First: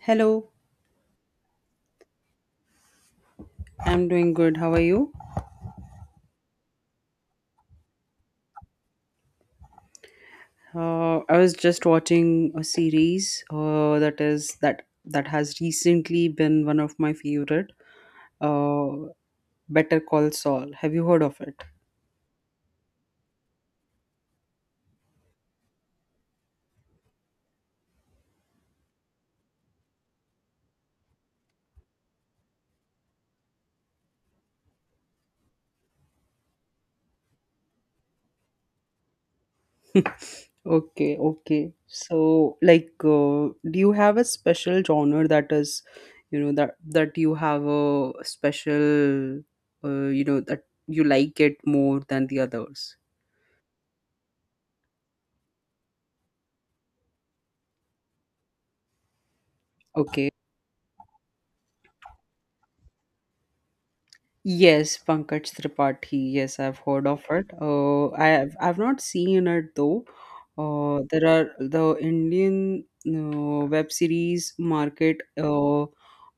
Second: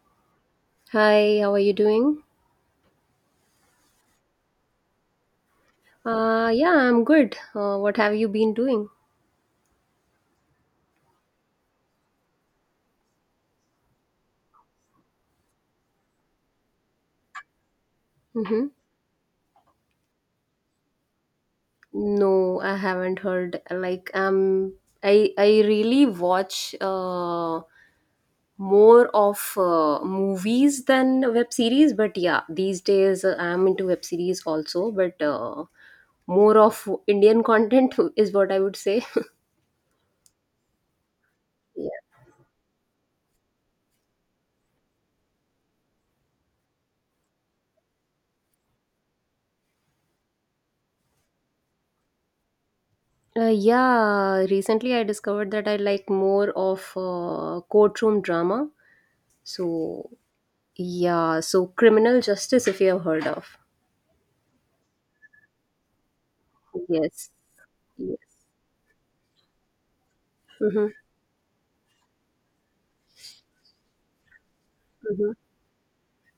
Hello, Hi, how are you doing? I'm doing good. How are you? Yeah, I'm good. What have you been doing? I was just watching a series that is that that has recently been one of my favorite. Mm-hmm. Uh, Better Call Saul. Have you heard of it? No, I haven't heard. I really watch more of movies than web series. But yeah, these days I'm into web series also. But more of Indian content is what I would say. Okay, okay. Yeah. So, do you have a special genre that is, you know, that you have a special, that you like it more than the others? Yeah, recently I discovered that I like more of courtroom drama. So Okay. yeah, so criminal justice, if you have heard of. Yes, Pankaj Tripathi. Yes, I've heard of Yes. it. Yes. I've not seen it though. Mm-hmm. There are the Indian web series market Mm-hmm.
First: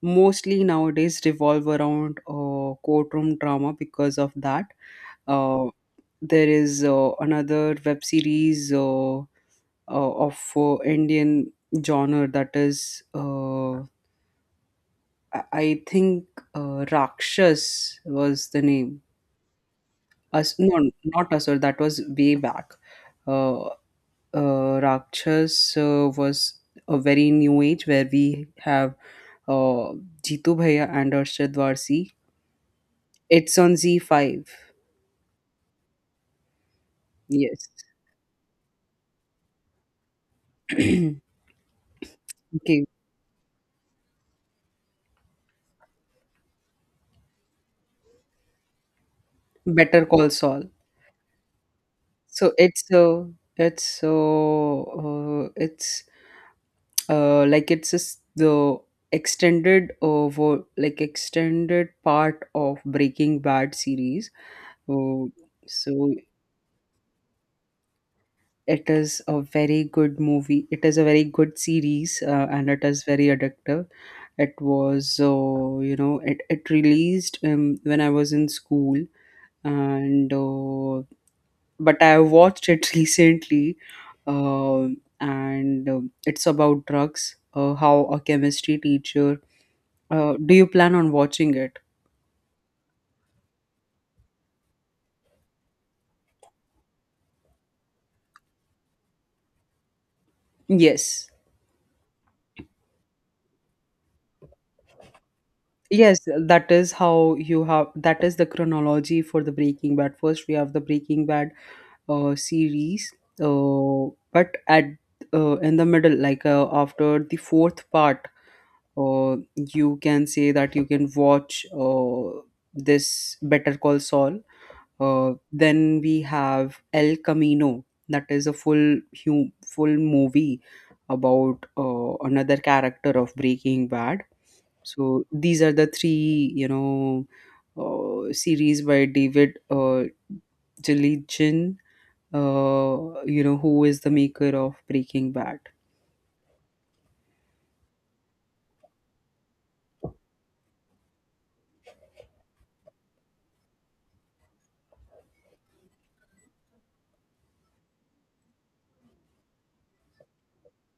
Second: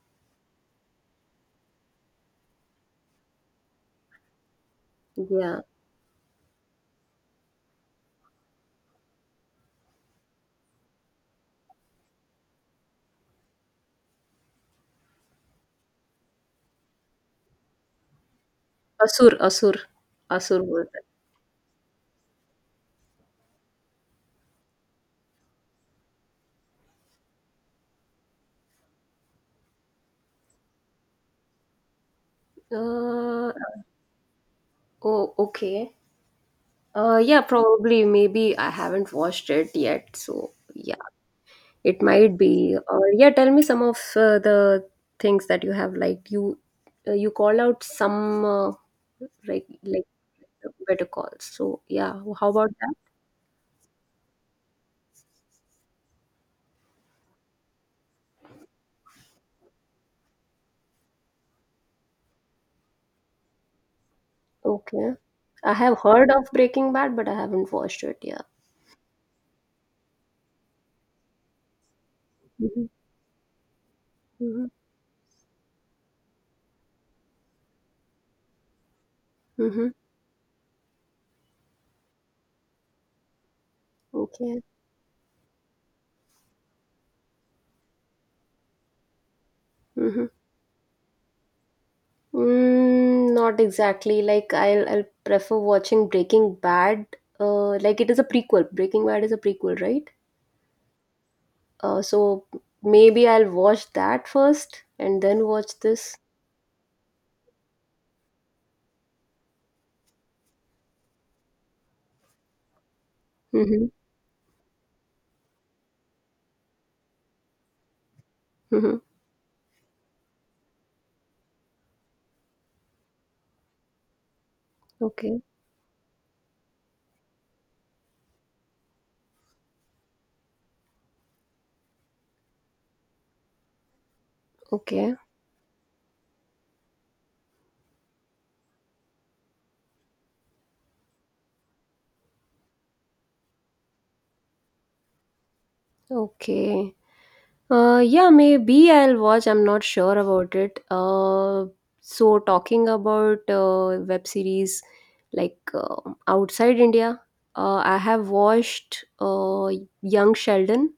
mostly nowadays revolve around courtroom drama because of that. Yeah. Uh, there is another web series of Indian genre that is I think Rakshas was the name. Asur, Asur, As Asur word. no, not Asur. That was way back. Uh, Rakshas was a very new age where we have uh, Jitu Bhaiya and Arshad Varsi. Uh, It's on Z5. oh, okay. Yeah, Yes. probably, maybe I haven't watched it yet, so yeah, Okay. it might be. Or yeah, tell me some of the things that you have liked. You you called out some uh, like Better like Call Saul. better calls. So yeah, how So about that? It's uh, it's like it's just the extended extended part of Breaking Bad series. Okay, Uh, I have so heard of Breaking Bad, but I haven't watched it yet. it is a very good movie. It is a very good series, and it Mhm, is very addictive. It mhm, was, it released when I was in school, mhm. and but I watched it recently, Okay. And it's about drugs. How a chemistry teacher. Mhm. Do you plan on watching it? Mm, not exactly. Like I'll prefer watching Breaking Bad. Like it is a prequel. Breaking Bad is a prequel, right? Yes. So maybe I'll watch that first and then watch this. Yes, that is how you have that is the chronology for the Breaking Bad. First, we have the Breaking Bad series Mm-hmm. uh, but at in the middle, after the fourth part Mm-hmm. You can say that you can watch this Better Call Saul, Okay. then we have El Camino, that is a full movie about another character of Breaking Bad. Okay. So these are the three, series by David Jellygin, you know, who is the maker of Breaking Bad. Okay. Yeah, maybe I'll watch. I'm not sure about it. So talking about web series like outside India, I have watched Young Sheldon.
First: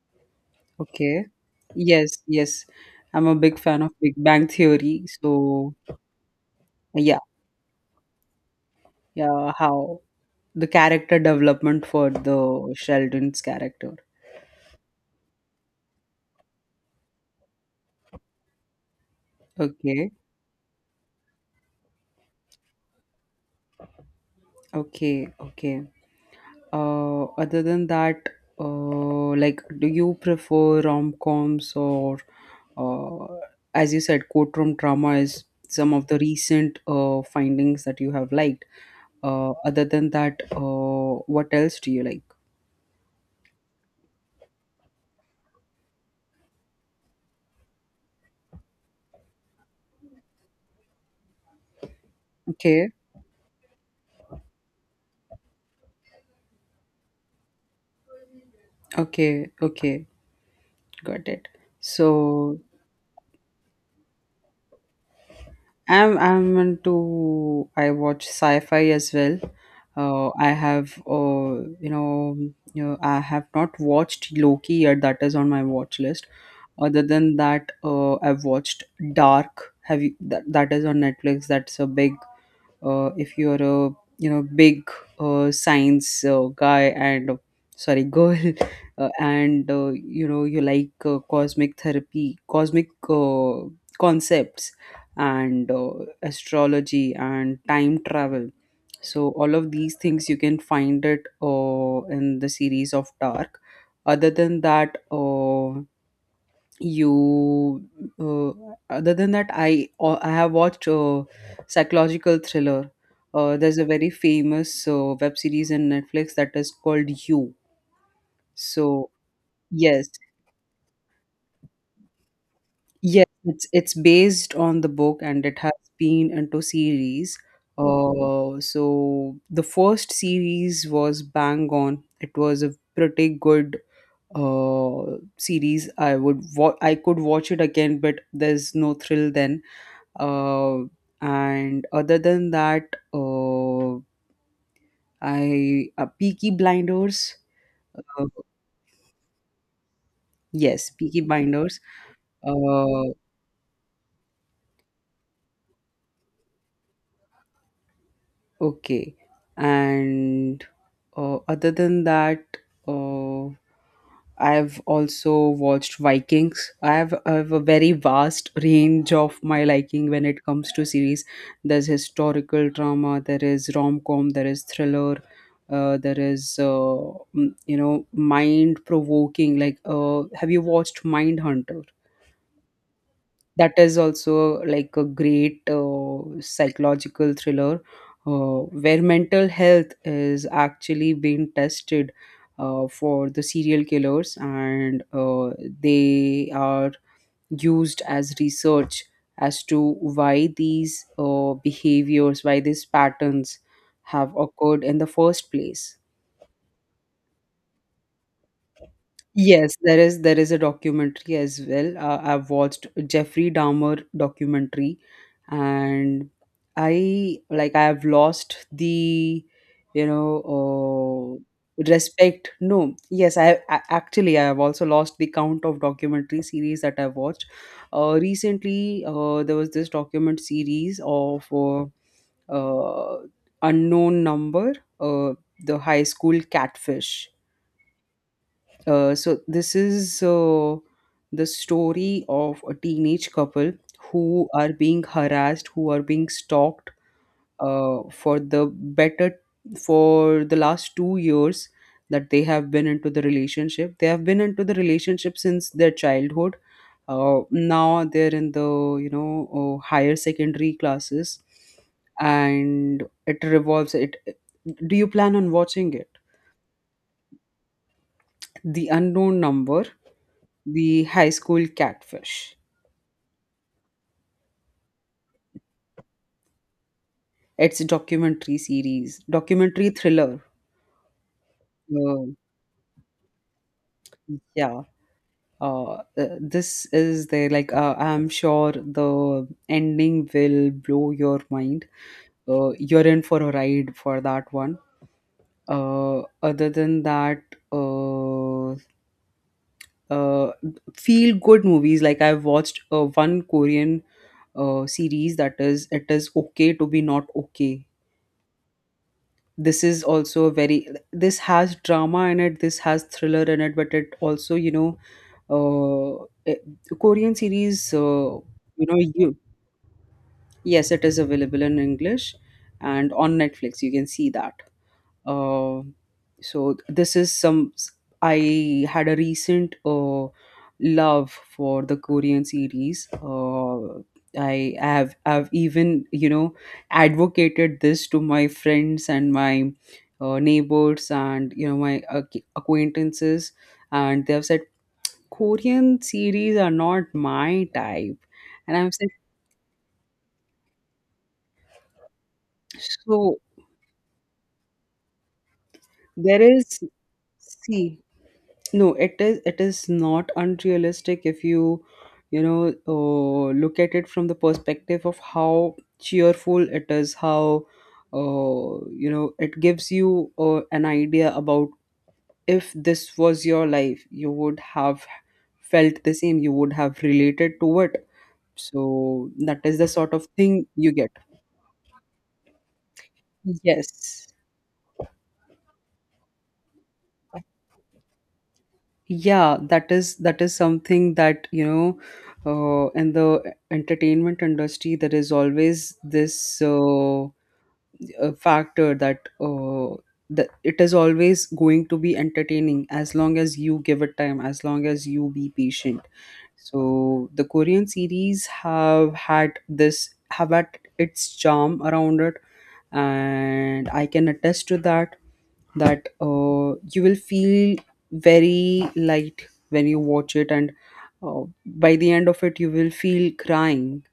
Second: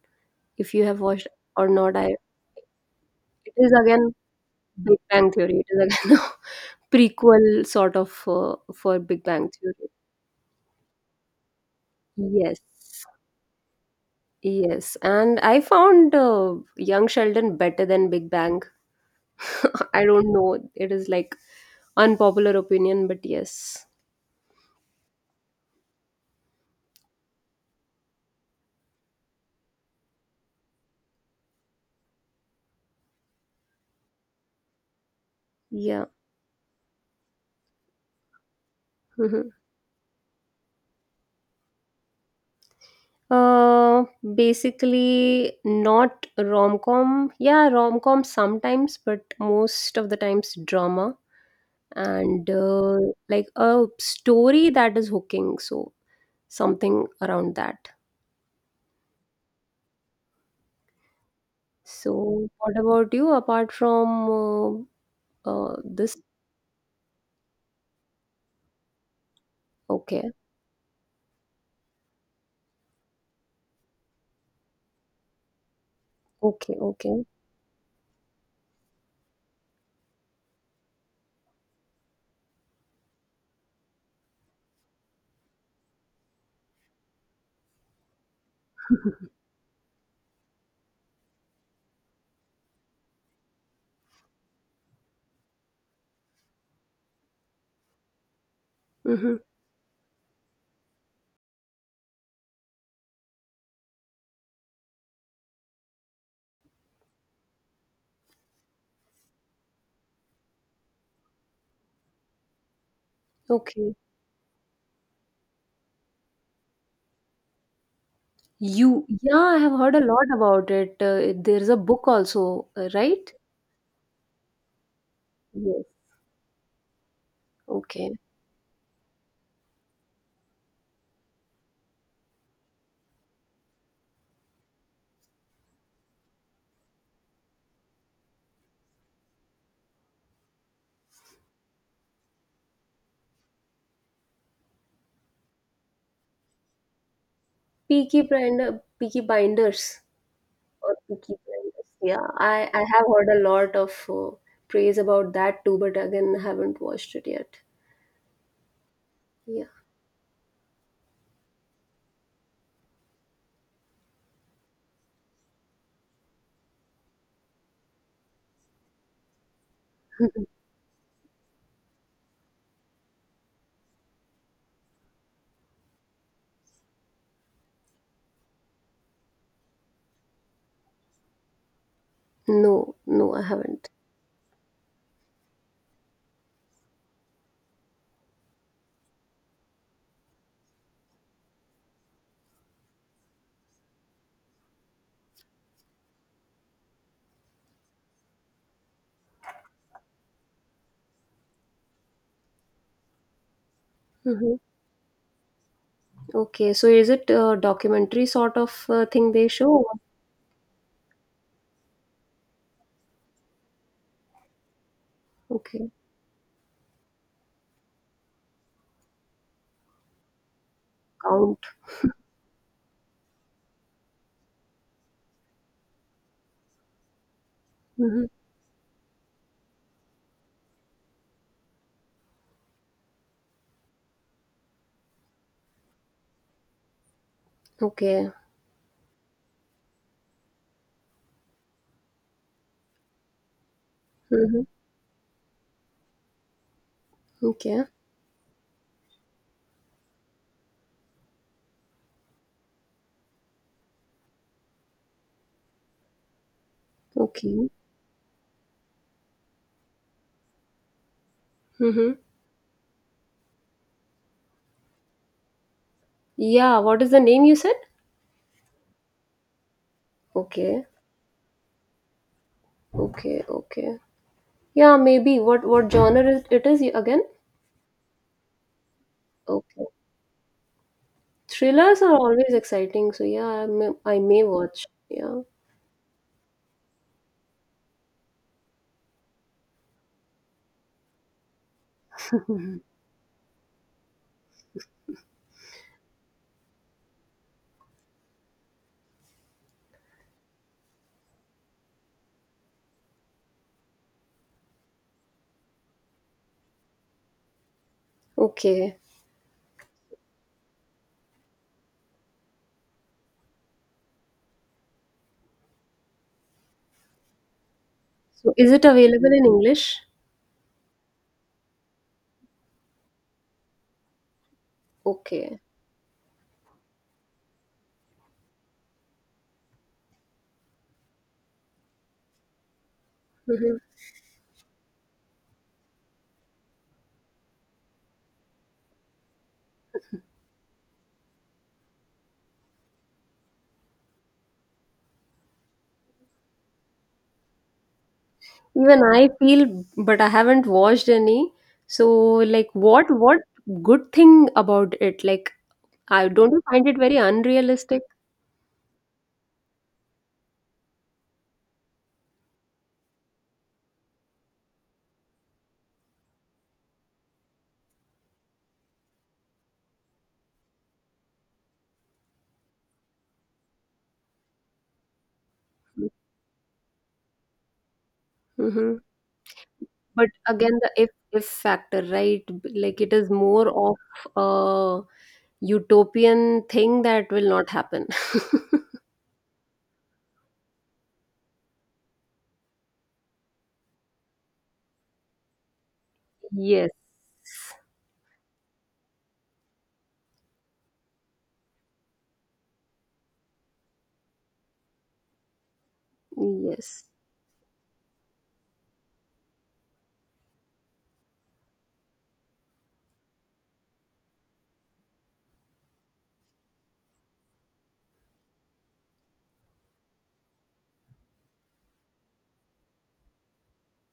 If you have Okay. watched or not, I Yes, yes. I'm a it big is fan of again Big Bang Big Theory. Bang Theory. It So, is again a yeah, prequel sort of for Big Bang yeah, Theory. how the character development for Yes, the Sheldon's character. yes, and I found Young Sheldon better than Big Bang. I Okay, don't know. It is like unpopular opinion, but yes. okay, okay. Other than that, uh, like, do you prefer rom-coms, or, uh, as you said, courtroom drama is some Yeah. of the recent findings that you have liked? Mhm. Other than that, what else do you like? Uh, basically, not rom com. Yeah, rom com sometimes, but most of the times drama and Okay, uh, like a story that is hooking. So, something around that. okay, okay, got it. So, So what about you apart from I'm this? I'm into I watch sci-fi as well. Okay, I have you know you know, I have not watched Loki yet. That is on my watch list. okay, Other okay. than that, I've watched Dark. Have you That is on Netflix. That's a big, if you're a, big science guy and, sorry, girl, and you know, you like cosmic therapy, cosmic concepts, and astrology, and time travel, so Mm-hmm. all of these things you can find it in the series of Dark. Other than that, you uh, other than that, I have watched psychological thriller. There's a Okay. very famous web series in Netflix that is called You. You, So yeah, I have heard a yes, lot about it. There's a book also, yes, right? it's based on the book, and it has Yes, been into series. okay. So the first series was bang on. It was a pretty good uh series. I would I could watch it again, but there's no thrill then. Uh, and other than that, I Peaky Blinders. Peaky uh, Blinder, Peaky Blinders yes, or Peaky Peaky Blinders. Blinders. Yeah, I have uh, heard a lot of praise about that too, but again, haven't watched it yet. okay. Yeah. And other than that uh. I've also watched Vikings. I have a very vast range of my liking when it comes to series. There's historical drama, there is rom com, there is thriller, there is, you know, mind provoking. Like, have you watched Mindhunter? No, no, I That haven't. is also like a great psychological thriller, uh, where mental health is actually being tested, for the serial killers, and they are used as research as to why these behaviors, why these patterns have Hmm. occurred in the first place. Okay, so is it a documentary sort of thing they Yes, show? There is a documentary as well. I've watched Jeffrey Dahmer documentary, Okay, and I have lost the, you know count. Respect. No, yes, I have also lost the count of documentary series that I've watched. Hmm. Recently, there was this document series of, uh, Unknown Number, uh, the High School Catfish. Okay. So this is the story of a teenage couple who Hmm. are being harassed, who are being stalked, Okay. uh, for the better for the last 2 years that they have been into the relationship. They have been into the relationship since their childhood. Okay. Now they're in the, higher secondary classes, Hmm. and it revolves. It. Do you plan on watching it? Yeah, what is the name you said? The Unknown Number, Okay. The High School Catfish. Okay. Okay. Yeah, maybe. What genre is it is again? It's a documentary series, Okay. documentary thriller. Thrillers are Uh, always exciting, so yeah, I may yeah. watch. Yeah. This is there like I'm sure the ending will blow your mind. You're in for a ride for that one. Other than that, uh, uh, feel good movies. Like, I've watched one Korean series, that is it is okay to Be Not Okay. Okay. This is also a very, this has drama in it, this has thriller in it, but it also, uh it- Korean series, So is it you know available you in English? yes, it is available in English, and on Netflix you can see that. Okay. Uh, so this is some, I had a recent love for the Korean series. Hmm. I've even, you know, advocated this to my friends, and my neighbors, and you know, my acquaintances, and they have said Korean series are not my type, and I'm Even saying, I feel, but I haven't watched any. So like, what so what good thing about it? Like, I there don't you is find it very see, unrealistic. no, it is not unrealistic if you, you know, look at it from the perspective of how cheerful it is, how, you know, it gives you an idea about, if this was your life, you would have felt the same, you would have related to it. Mm-hmm. So that is the sort of But thing again, the you if get. if factor, right? B- Like it is more of Yes. a utopian thing that will not happen. Yeah, that is something that, you know, in the entertainment industry, there is always this Yes. Factor that, that it is always going to be entertaining as long as you give it time, as long as you be patient. So Yes. the Korean series have had its charm around it, and I can attest to that, that you will feel very light when you watch it, and uh, by the end of it you will feel crying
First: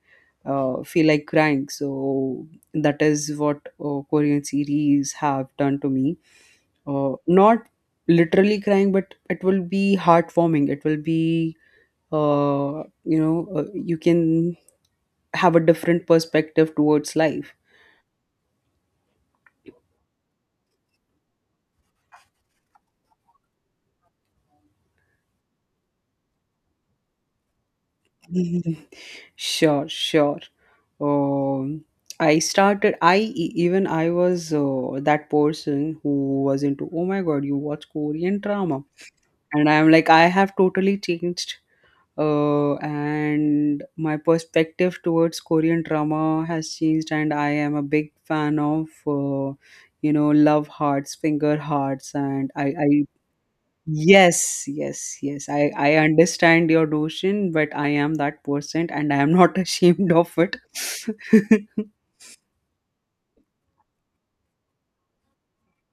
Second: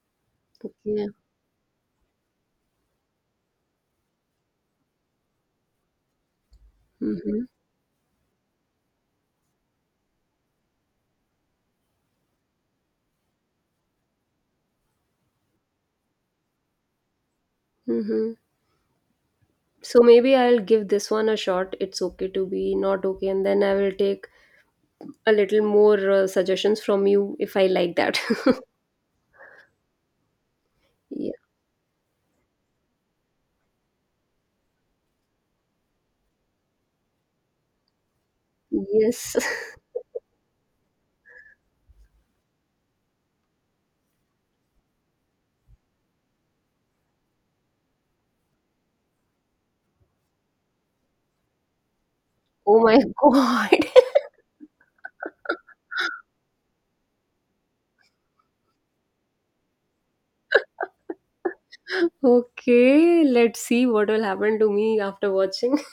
feel Yeah. like crying. So that is what, Korean series have done to me. Mhm. Not literally crying, but it will be heartwarming. It will be, you can have a different perspective towards life. Mhm. So maybe I'll give this one a shot. It's okay to be not okay, and then I will take a little more suggestions from you if I like that. Mhm. Sure, sure. Yeah. Um, I started. Even I was that person who was into, oh my god, you watch Korean drama, Yes. and I'm like, I have totally changed, and my perspective towards Korean drama has changed, and I am a big fan of, you know, love hearts, finger hearts, and Oh my I god. yes, yes, yes, I understand your notion, but I am that person, and I am not ashamed of it. Okay. Let's see what will happen to me after watching.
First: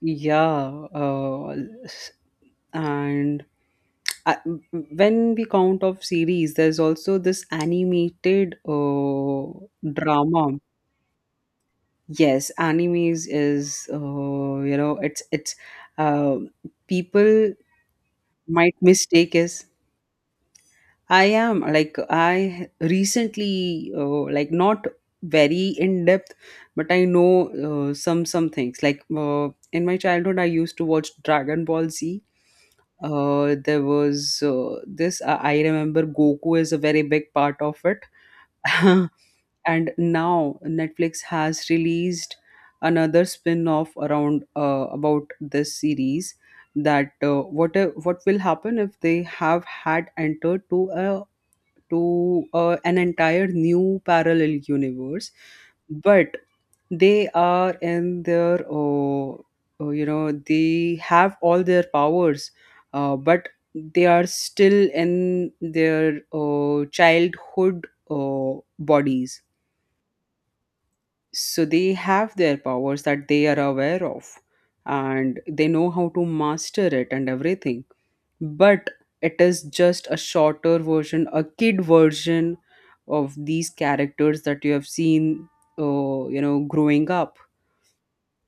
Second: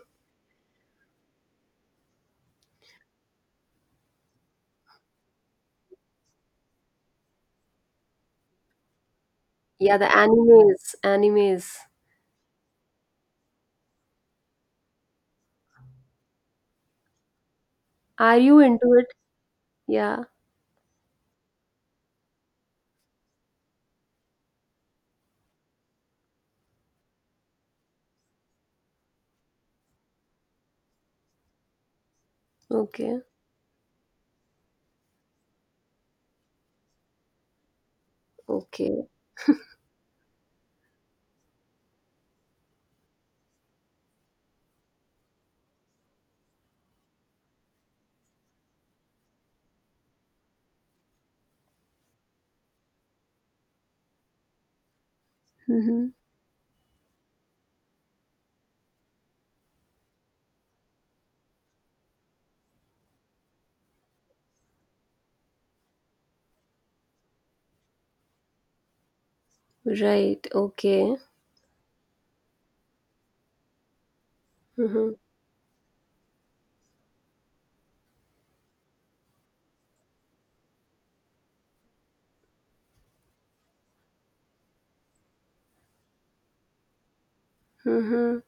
Yeah, s- and I, when we count of series, there's also this animated Yeah, the drama. animes. Animes. Yes, animes is, oh, you know, it's uh, people Are you might into it? mistake is, Yeah. I am like, I recently like, not very in depth, but I know some things, like in my childhood I used to watch Dragon Ball Z. Okay. There was this I remember Goku is a very big part of it. Okay. And now Netflix has released another spin-off around about this series that what will happen if they have had entered to a to an entire new parallel universe, Mm-hmm. but they are in their they have all their powers, but they are still in their childhood bodies. Right. Okay. So they have their powers that they are aware of, Mm-hmm. and they know how to master it and everything, but it is just a shorter version, a kid version of these characters that you have seen growing up. Mhm.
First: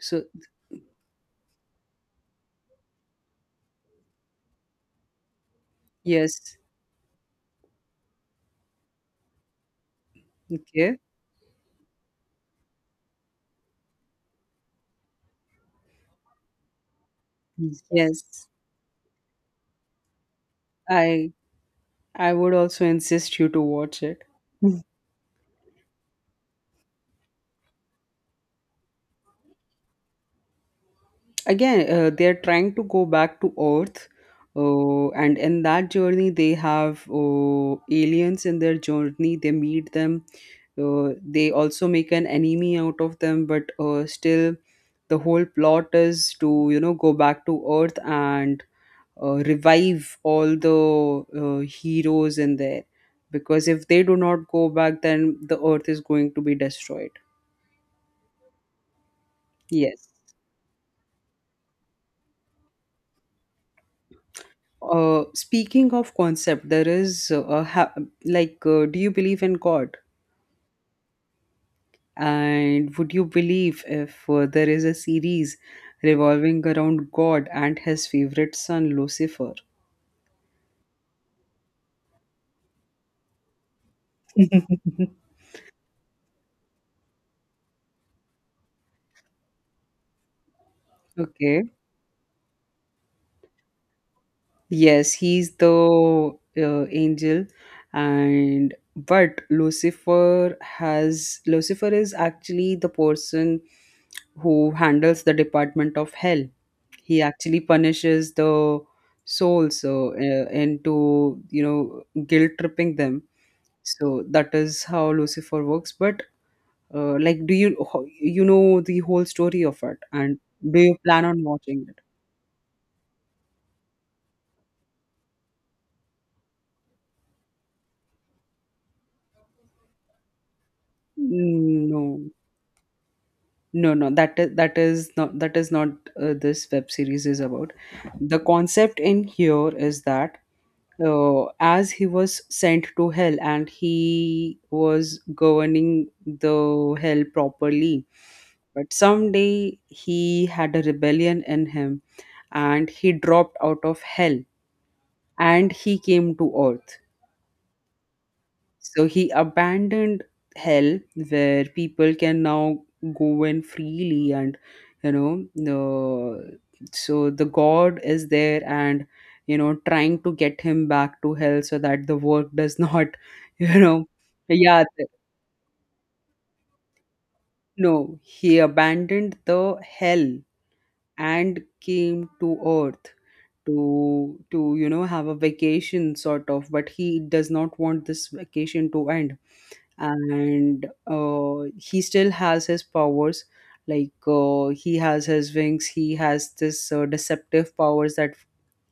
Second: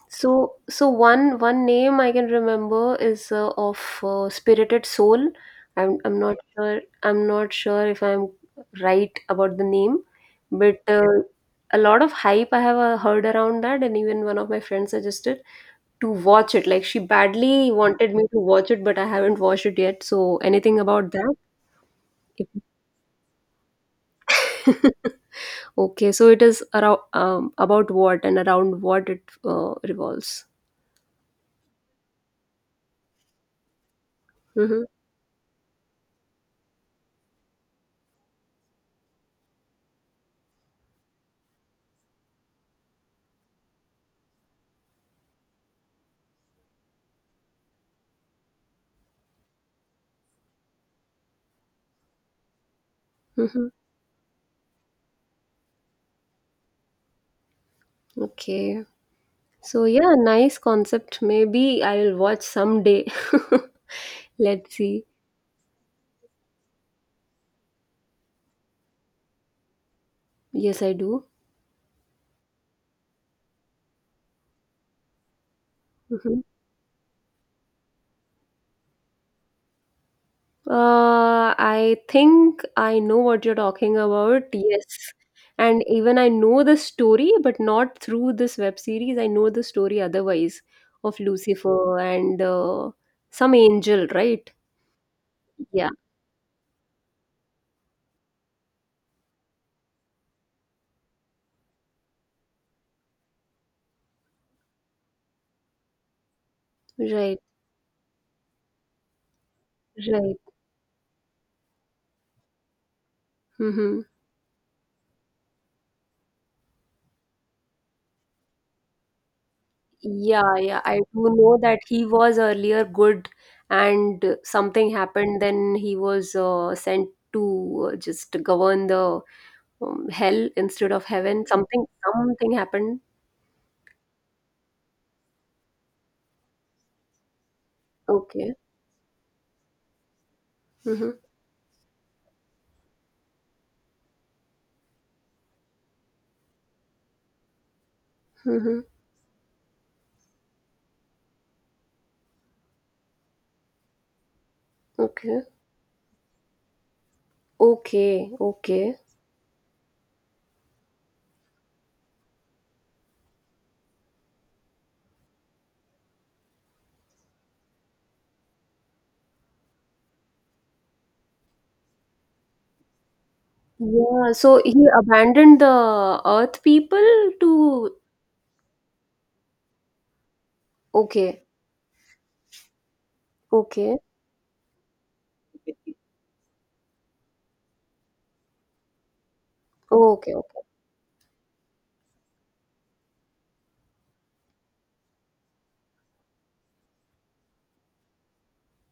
So So, so one name I can remember is of Spirited Soul. Yes. I'm not sure if I'm right about the name, but Okay. A lot of hype I have heard around that, and even one of my friends suggested to watch it. Like she badly wanted me to Yes, watch it, but I haven't watched it yet. So anything about i that? I If- would also insist you to watch it. Okay, so it is around about what and around what it revolves. Again, they're trying to go back to earth, Mm-hmm. And in that journey they have aliens in their journey, they meet them. They also make an enemy out of them, but still the whole plot is to, you know, go back to earth and revive all the heroes in there, because Mm-hmm. if they do not go back, then the earth is going to be destroyed. Okay. So Yes. yeah, nice concept. Maybe I will watch someday. Let's see. Speaking of concept, there is do you believe in God? Yes, I do. And would you believe if there is a series Mhm. revolving around God and his favorite son, Lucifer? I think I know what you're talking about. Yes. And even I know the story, but not through this web series. I know the story otherwise of Okay. Lucifer and some angel, right? Yes, he's Yeah. the angel, and but Lucifer is actually the person who handles the department of hell. He Right. actually punishes the souls Right. Into, you know, guilt tripping them. Mm-hmm. So that is how Lucifer works. But like, do you you know the whole story of it, and Yeah, do yeah, you I do plan on know that watching it? he was earlier good and something happened, then he was sent to just govern the hell instead of heaven. Something No, something happened. no, that is that is not this web series is about, the Okay. concept in here is that Mm-hmm. As he was sent to hell and he was governing the hell properly. Mm-hmm. But someday he had a rebellion in him, and he dropped out of hell, Okay. and he came to earth. Okay. Okay. So he abandoned hell, where people can now go in freely, and you know, the, so the God is there and, you know, trying to get him back to hell so that the work does not you know. Yeah, so Yeah, he abandoned the earth people to no, he abandoned the hell okay. and came to earth, to Okay. to you know, have a vacation sort of, but he does not want this vacation to end. Okay. Okay. And he still has his powers. Like, he has his wings, he has this deceptive powers that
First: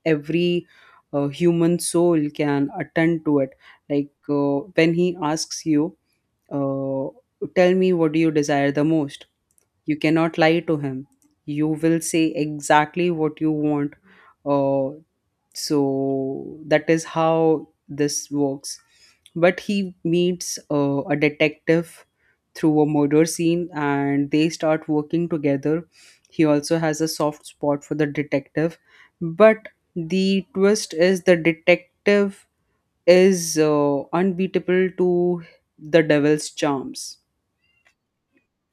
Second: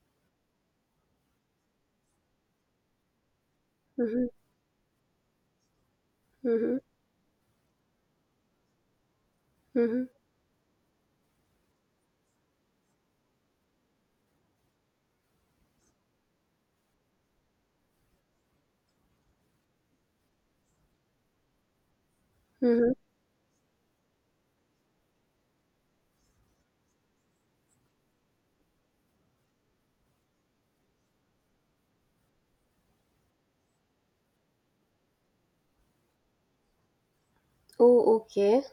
every human soul can attend to it. Like, Mm-hmm. When he asks you, Mm-hmm. uh, tell me what do you desire the most, you Mm-hmm. cannot lie to him, you will say exactly what you want. uh, so that is how this works. But he meets a detective through a Mm-hmm. murder scene, and they start working together. He also has a soft spot for the detective, but the twist is the detective is unbeatable to the devil's charms. Oh, okay.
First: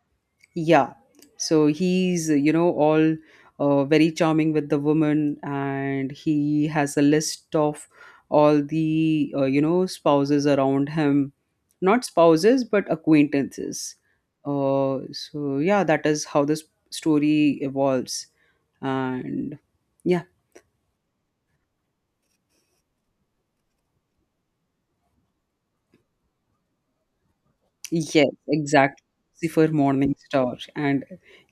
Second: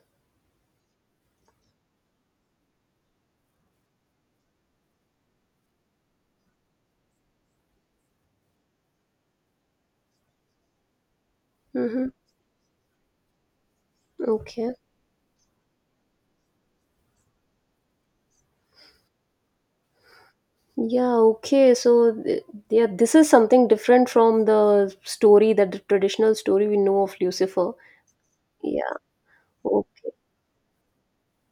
Yeah. So he's, you know, all very charming with the woman, and he has a list of all the, spouses around him. Not Mm-hmm. spouses, but acquaintances. Okay. So, yeah, that is how this story evolves. And yeah. Yeah, okay. So, th- yeah, this is something different from the story that the traditional story we know of Lucifer. Yes, Yeah, exactly. For okay, Morning Star, and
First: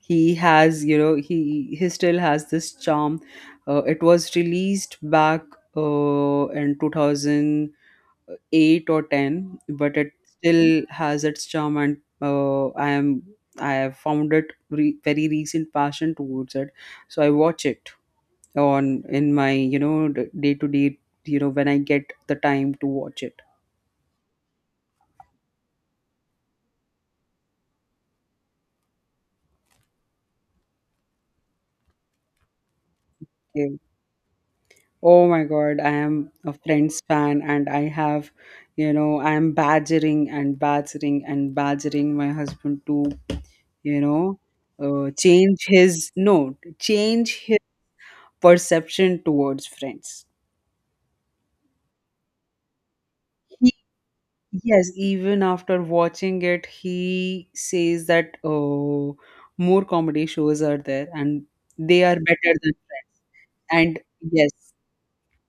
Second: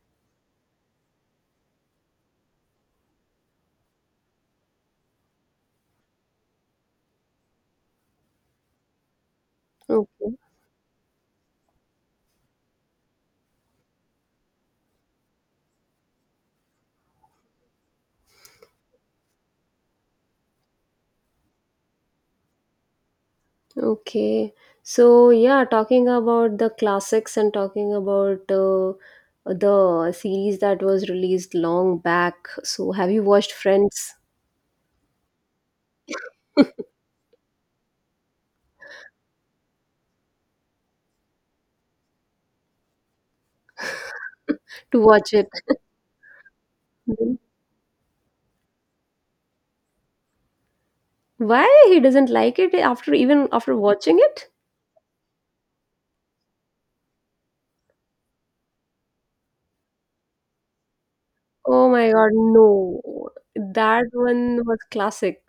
he has, you know, he still has this charm. It was released back in 2008 or 10, but it okay. still has its charm, and I am, I have found it very recent passion towards it. So I watch it on, in my, you know, day to day, you know, when I get the time to watch it. Okay. So, yeah, talking about the classics and talking about the series that was released long back. So, have you watched Okay. Friends Oh my God, I am a Friends fan, and I have, you know, I am badgering and badgering and badgering my husband to, you know, to watch it? change his, no, Mhm. change his perception towards Friends. Why he doesn't like it after even He, after watching it? yes, even after watching it, he says that, oh, more comedy shows are there, and Oh they my are God, better than no. Friends. And That yes, one was classic.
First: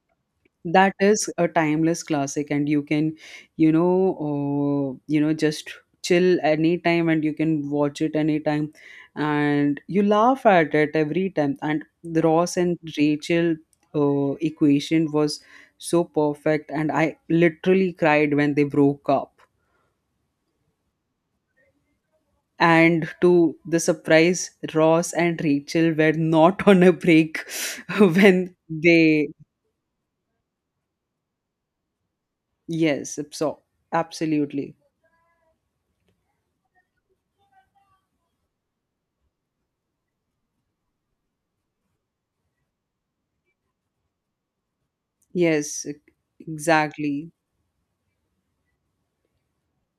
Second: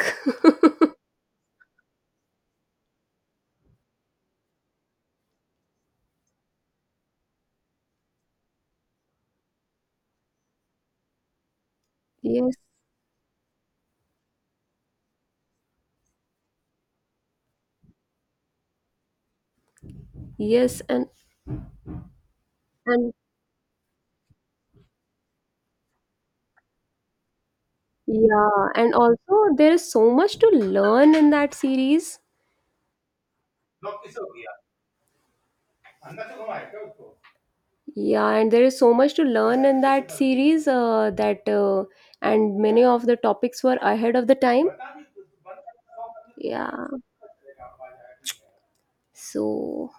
that is a timeless classic, and you can, you know, just chill anytime, and you can watch it anytime, and you laugh at it every time. And the Ross Yes, and Rachel equation was so perfect, and I literally cried when they broke up, yes, and and to the surprise Ross and Rachel were not on a break when yeah, and they. also there is so much to learn in that series. Yes, so absolutely. Yeah, and there is so much to learn in that series that and many of the topics were ahead of the time. Yes, Yeah. exactly. So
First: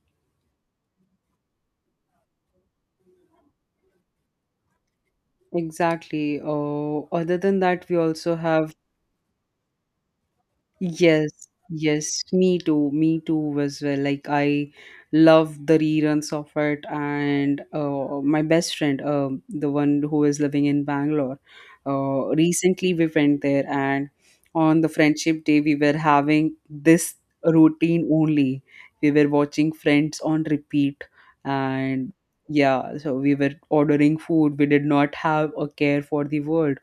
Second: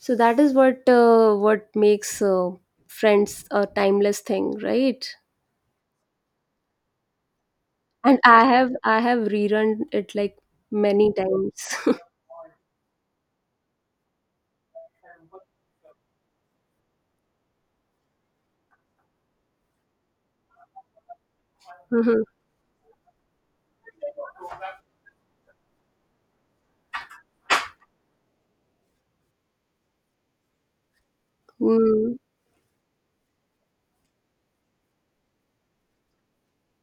so that is what makes Friends a timeless thing, right? Exactly. Oh, other than that, we And also I have have. I have rerun it like many Yes, times. yes, me too as well. Like I love the reruns of it, and my best friend, the one who is living in Bangalore, recently we went there, and on the friendship day we were having this routine only. We were watching Friends on repeat, and Mm. yeah, so we were ordering food. We did not have a care for the world.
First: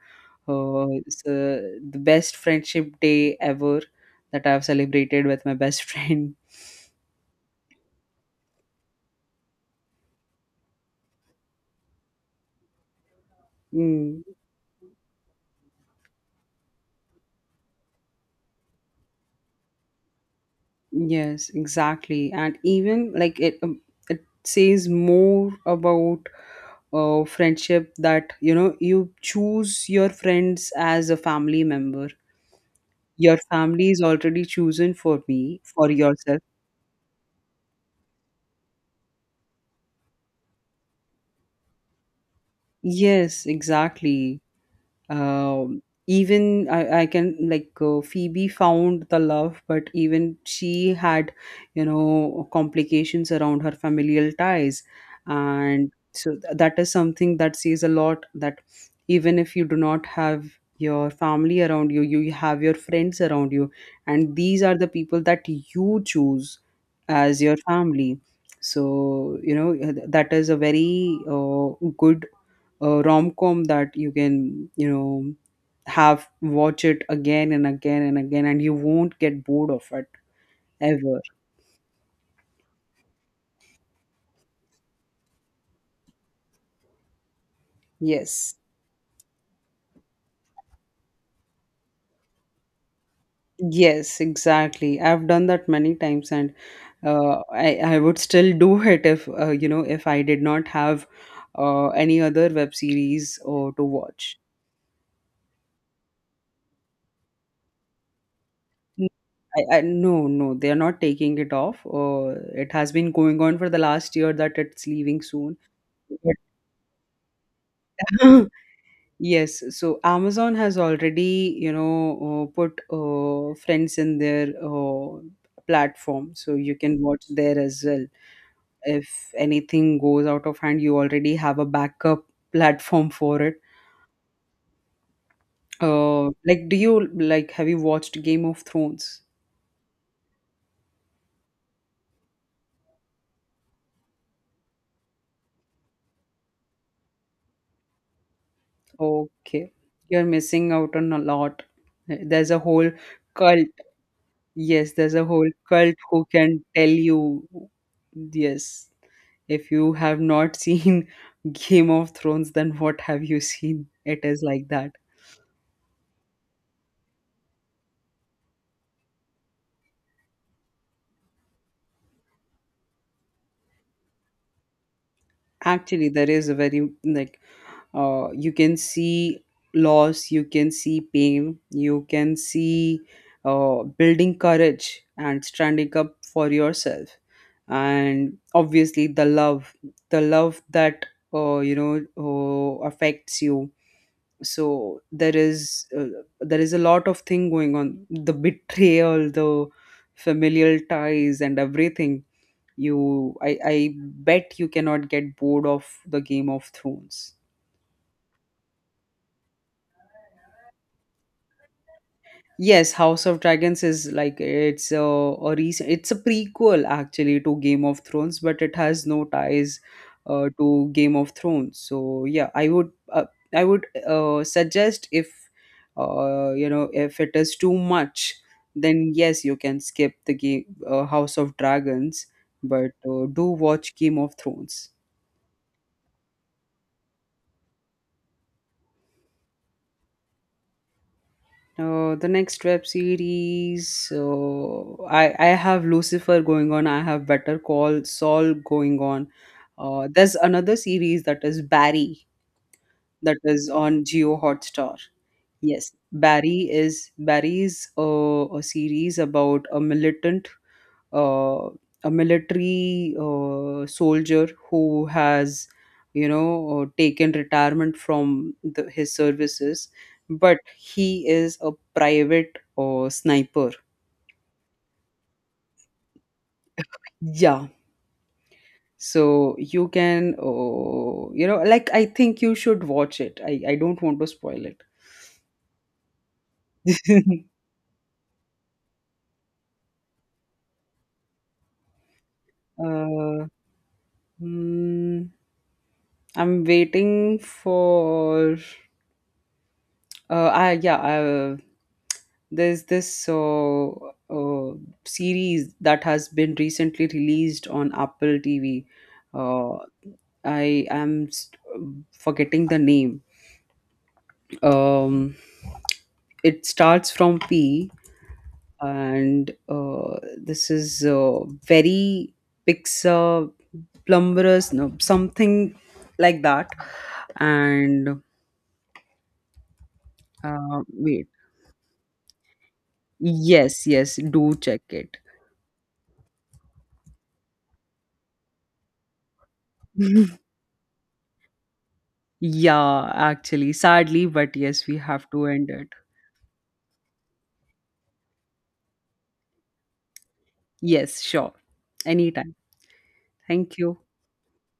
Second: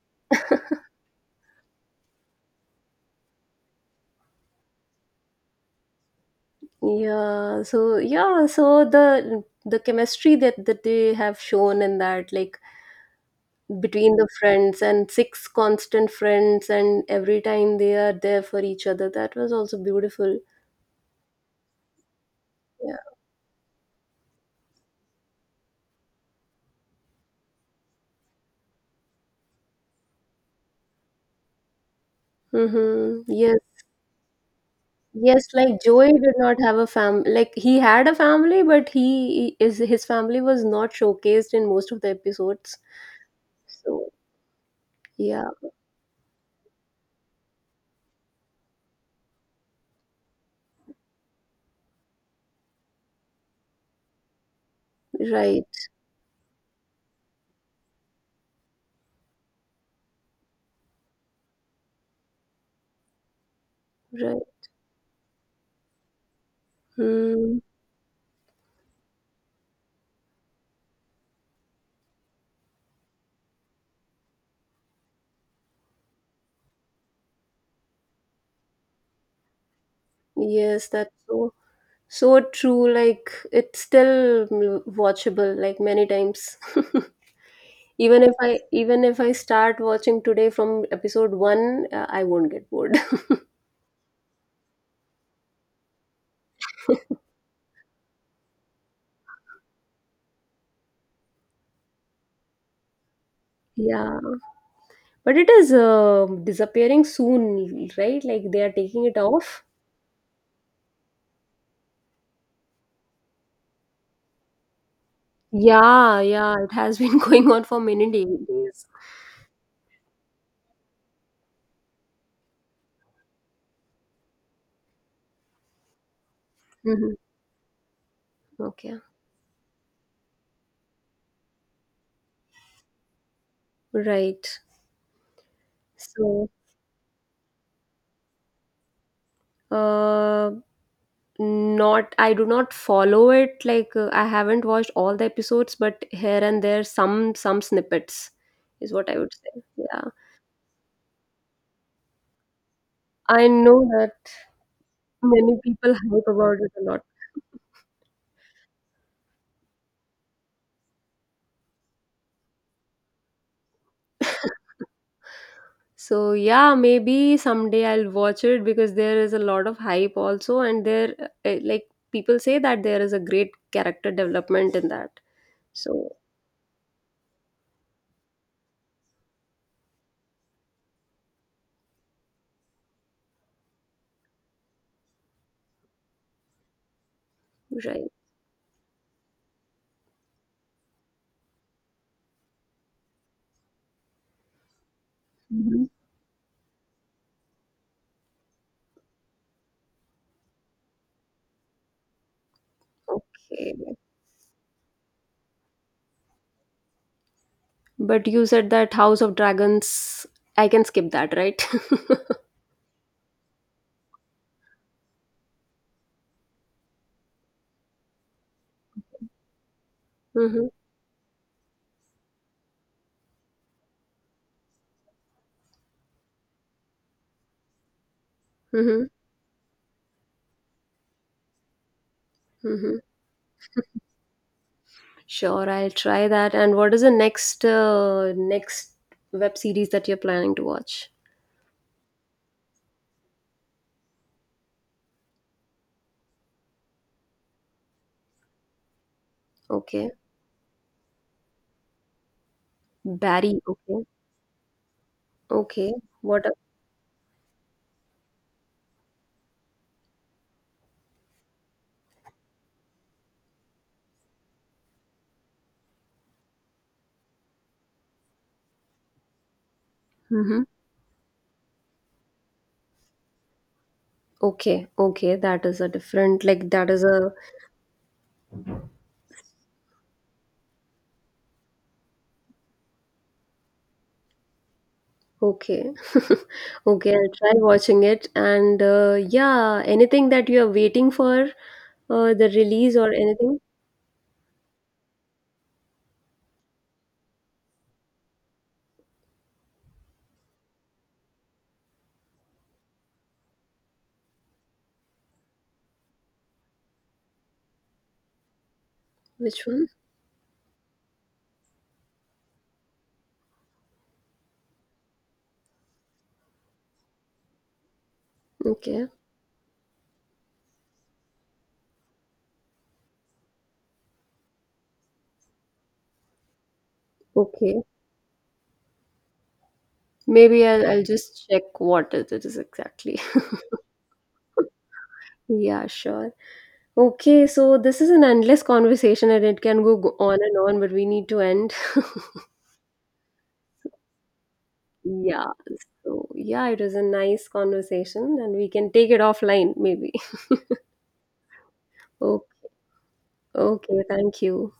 Oh, it's the best friendship day ever that I've celebrated with my best friend. Yeah, so yeah, so the chemistry that they have shown in that, like between Mm, the friends and six constant friends, and every time they are there for each other, that was also beautiful. yes, exactly. And Yeah. even like it, it says more about friendship, that, you know, you choose your friends as a family member. Mm-hmm. Your Yes. family is already chosen for Yes, me, like for Joey did yourself. not have a fam like he had a family, but he is his family was not showcased in most of the episodes. Yes, So exactly. yeah, Um, Even I can, like, Phoebe found the love, but even she had, you know, complications around her familial ties, right, and so that is something that says a lot. That even if you do not have your family around you, you have your friends around you, and right. these are the people that you choose as your Mm, family. So, you know, that is a very good, a rom-com, that you can, you know, have watch it again and again and again, and you won't get bored of it yes, that's ever. so. So true, like it's still mm, watchable like many times. Even if Yes, I even if I start watching today from episode 1, I won't get bored. yes, exactly. I've done that many times, and I would still do it if, you know, if I did not have any other web series or to Yeah. watch. But it is disappearing soon, right? Like they are taking N- it off. I, no, no, they are not taking it off. It has been going on for the last year that it's leaving soon, Yeah, but yeah, it has been going on for many day- days. yes, so Amazon has already, you know, put Friends in their platform, so you can Mhm. watch there as well. Okay. If anything goes out of hand, you already have a backup platform for it. Right. So, Like, do you like, have you watched Game of Thrones? uh not I do not follow it like I haven't watched all the episodes but here and there some snippets is what I would say. Okay, Yeah, you're missing out on a lot. There's a whole I cult. know that Yes, there's a whole many people cult who hype about can it a tell lot. you. Yes. If you have not seen Game of Thrones, then what have you seen? It is like that. So yeah, maybe someday I'll watch it because there is a lot of hype also and there like people say that there is a great character development in that, so Actually, there is a very like you can see loss, you can see pain, you can see building courage and standing up for yourself, right. and obviously the love that affects you. So Mhm. There is a lot of thing going on, the betrayal, the familial ties and everything. You, I Okay, bet you cannot get bored of the Game of Thrones. but you said that house of dragons I can skip that, right? Yes, House of Dragons is like, it's a recent, it's a prequel actually to Game of Thrones, but it has no ties Mhm, to Game of Thrones. So yeah, I would, I would suggest, if you know, if it is too much, mhm, then yes, you can skip the game, House of Dragons, but mhm. Do watch Game of Thrones. Sure, I'll try that. And what is the next web series that you're planning to watch? The next web series, I have Lucifer going on. I have Better Call Saul going on. Okay, There's another series that is Barry, that Barry. is Okay, on Geo Hotstar. Yes, okay. What? A, Barry is, Barry's a series about a militant uh, a military soldier who has, you know, taken retirement from the, his services, but mm-hmm. he is a private sniper. Okay, okay. That is a different. Like that is a Yeah, so you can, you know, like, I think you should watch it. I don't want to spoil it. okay, okay. I'll try watching it. And yeah, anything that you are waiting for the release or uh, anything? hmm, I'm waiting for, Uh, I yeah, I, there's this uh, series that has been recently released on Apple TV. Which Uh, one? I am forgetting the name. Um, it starts from P, Okay, and this is very Pixar plumberous, no, something like that. okay. And Maybe I'll wait, just check what it is exactly. yes, yes, do check it. Yeah, sure. Okay, so this is an endless conversation and it can go on and on, but we need to end. Yeah, actually, sadly, but yes, we have to Yeah, end it. so yeah, it was a nice conversation and we can take it offline maybe. Yes, sure. Anytime. Okay, Thank you. okay, thank you.